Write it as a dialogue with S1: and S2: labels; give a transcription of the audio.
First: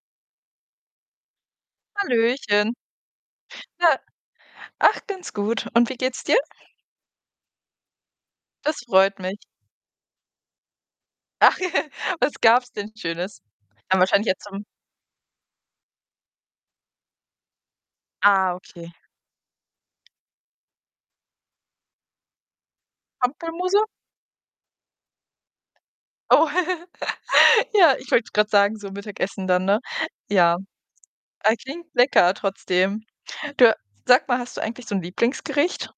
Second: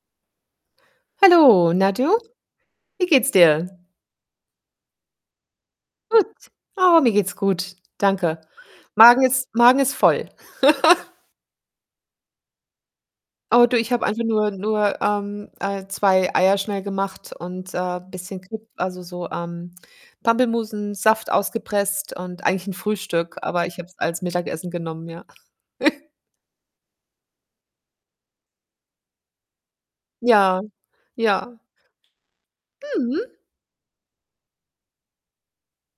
S1: Hallo Na, du?
S2: Hallöchen.
S1: Wie geht's dir?
S2: Na ach, ganz gut, und wie geht's dir?
S1: Gut. Oh, mir geht's gut. Danke.
S2: Das freut
S1: Magen
S2: mich.
S1: ist Magen ist voll.
S2: Ach, was gab's denn Schönes?
S1: Oh, du, ich
S2: Dann
S1: habe einfach
S2: wahrscheinlich jetzt
S1: nur
S2: zum
S1: nur, ähm, äh, 2 Eier schnell gemacht und, äh, bisschen
S2: Ah,
S1: [unintelligible]
S2: okay.
S1: also, so, ähm, Pampelmusensaft ausgepresst und eigentlich 'n Frühstück, aber ich
S2: Pampelmuse?
S1: habe es als Mittagessen genommen, ja.
S2: Oh, ja, ich wollte grad sagen, so Mittagessen dann, ne? Ja,
S1: Ja,
S2: ah,
S1: ja.
S2: klingt lecker trotzdem.
S1: Mhm.
S2: Du, sag mal, hast du eigentlich so 'n Lieblingsgericht?